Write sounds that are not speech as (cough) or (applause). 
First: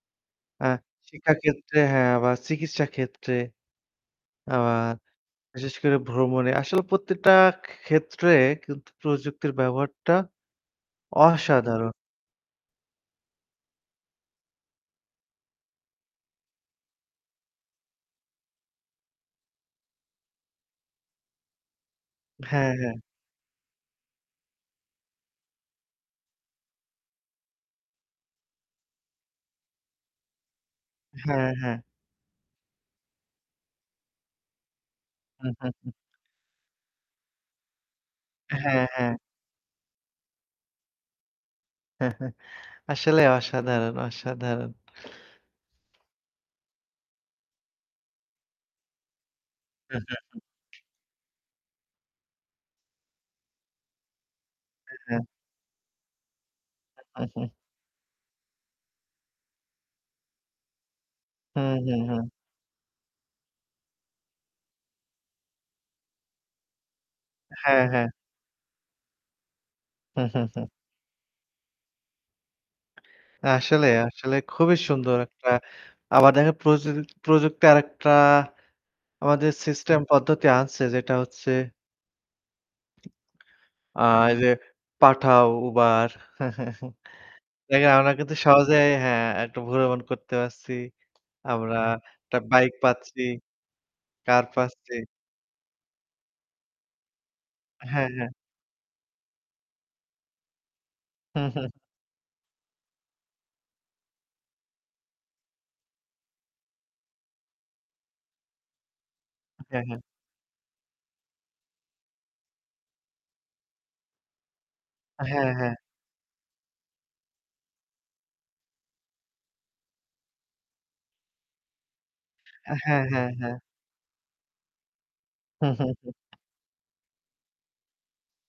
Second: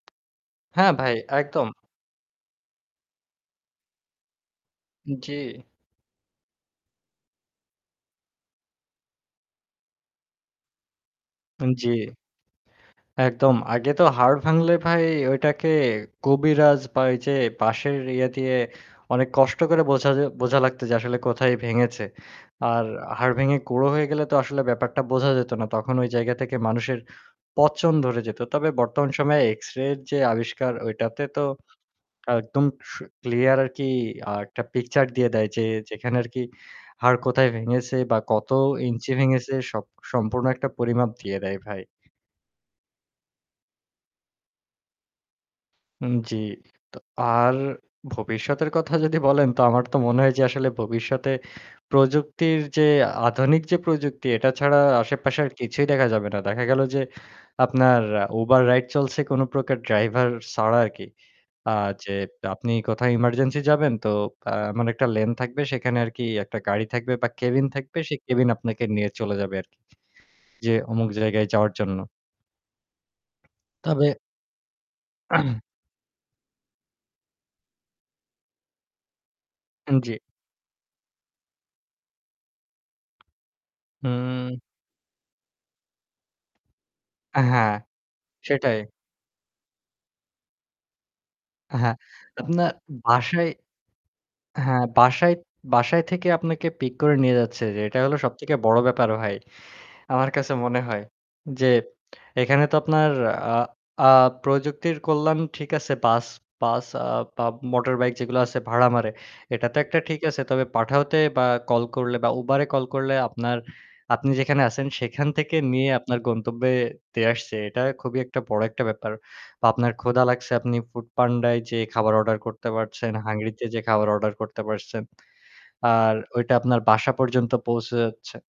আ হ্যাঁ ভাই, শিক্ষা একদম। ক্ষেত্রে হ্যাঁ বা চিকিৎসা ক্ষেত্রে। আ বা জ্বী। বিশেষ করে ভ্রমণে। আসলে প্রত্যেকটা খে ক্ষেত্রে কিন্তু প্রযুক্তির ব্যবহারটা উ অসাধারণ। জ্বী। একদম। আগে তো হাড় ভাঙলে ভাই ঐটাকে কবিরাজ বা ওই যে পাশের ইয়ে দিয়ে অনেক কষ্ট করে বোঝা জা বোঝা লাগতো যে আসলে কোথায় ভেঙেছে। হ্যাঁ, আর হ্যাঁ। হাড় ভেঙে গুড়ো হয়ে গেলে তো আসলে ব্যাপারটা বোঝা যেত না। তখন ঐ জায়গা থেকে মানুষের পচন ধরে যেত। তবে বর্তমান সময়ে এক্সরে এর যে আবিষ্কার ঐটাতে তো হ্যাঁ, হ্যাঁ। একদম স ক্লিয়ার আরকি আ একটা পিকচার দিয়ে দেয় যে (chuckles) যেখানে আরকি হাড় কোথায় ভেঙেছে বা কত হ্যাঁ, হ্যাঁ। ইঞ্চি ভেঙেছে স সম্পূর্ণ একটা পরিমাপ দিয়ে দেয় ভাই। (chuckles) আসলেও অসাধারণ, অসাধারণ। উ জ্বি। তো আর ভবিষ্যতের কথা যদি বলেন তো আমার তো মনে হয় যে আসলে (chuckles) ভবিষ্যতে প্রযুক্তির যে আধুনিক যে প্রযুক্তি এটা ছাড়া হ্যাঁ, হ্যাঁ। আশেপাশে আর কিছুই দেখা যাবে না। দেখা গেল যে (chuckles) আপনার Uber রাইড চলছে কোনো প্রকার ড্রাইভার ছাড়া আরকি। আ হুম, হুম, যে হুম। আপনি কোথাও এমার্জেন্সি যাবেন তো আ এমন একটা লেন থাকবে সেখানে আরকি একটা গাড়ি থাকবে বা ক্যাবিন হ্যাঁ, থাকবে হ্যাঁ। সেই ক্যাবিন আপনাকে নিয়ে চলে যাবে আরকি। (chuckles) যে অমুক জায়গায় যাওয়ার জন্য। আসলে, তবে আসলে খুবই সুন্দর একটা। (clears throat) আবার দেখ প্রযু প্রযুক্তি আরেকটা আমাদের উ সিস্টেম জ্বী। পদ্ধতি আনছে যেটা হচ্ছে আ এইযে হুম। Pathao Uber। (chuckles) হ্যাঁ, দেখেন আমরা কিন্তু সেটাই। সহজেই হ্যাঁ একটা ভ্রমণ করতে পারছি। আমরা হ্যাঁ, একটা আপনার বাইক পাচ্ছি, বাসায় কার হ্যাঁ, পাচ্ছি। বাসায় বাসায় থেকে আপনাকে পিক করে নিয়ে যাচ্ছে, যে এটা হ্যাঁ, হলো হ্যাঁ। সবথেকে বড় ব্যাপার ভাই। আমার কাছে মনে হয়। যে (chuckles) এখানে তো আপনার আ আ প্রযুক্তির কল্যাণ ঠিক আছে বাস বাস আ বা মোটরবাইক যেগুলা আছে ভাড়া মারে। এটা তো হ্যাঁ, একটা হ্যাঁ। ঠিক আছে। তবে Pathao তে বা কল করলে বা Uber এ কল করলে আপনার আপনি যেখানে আছেন সেখান হ্যাঁ, থেকে হ্যাঁ। নিয়ে আপনার গন্তব্যে দিয়ে আসছে। এটা খুবই একটা বড় একটা ব্যাপার। বা আপনার ক্ষুধা লাগছে আপনি foodpanda য় যেয়ে খাবার অর্ডার করতে হ্যাঁ, পারছেন, হ্যাঁ, হ্যাঁ। হাংরিতে যে খাবার অর্ডার করতে পারছেন। আর (chuckles) ওইটা আপনার বাসা পর্যন্ত পৌঁছে যাচ্ছে।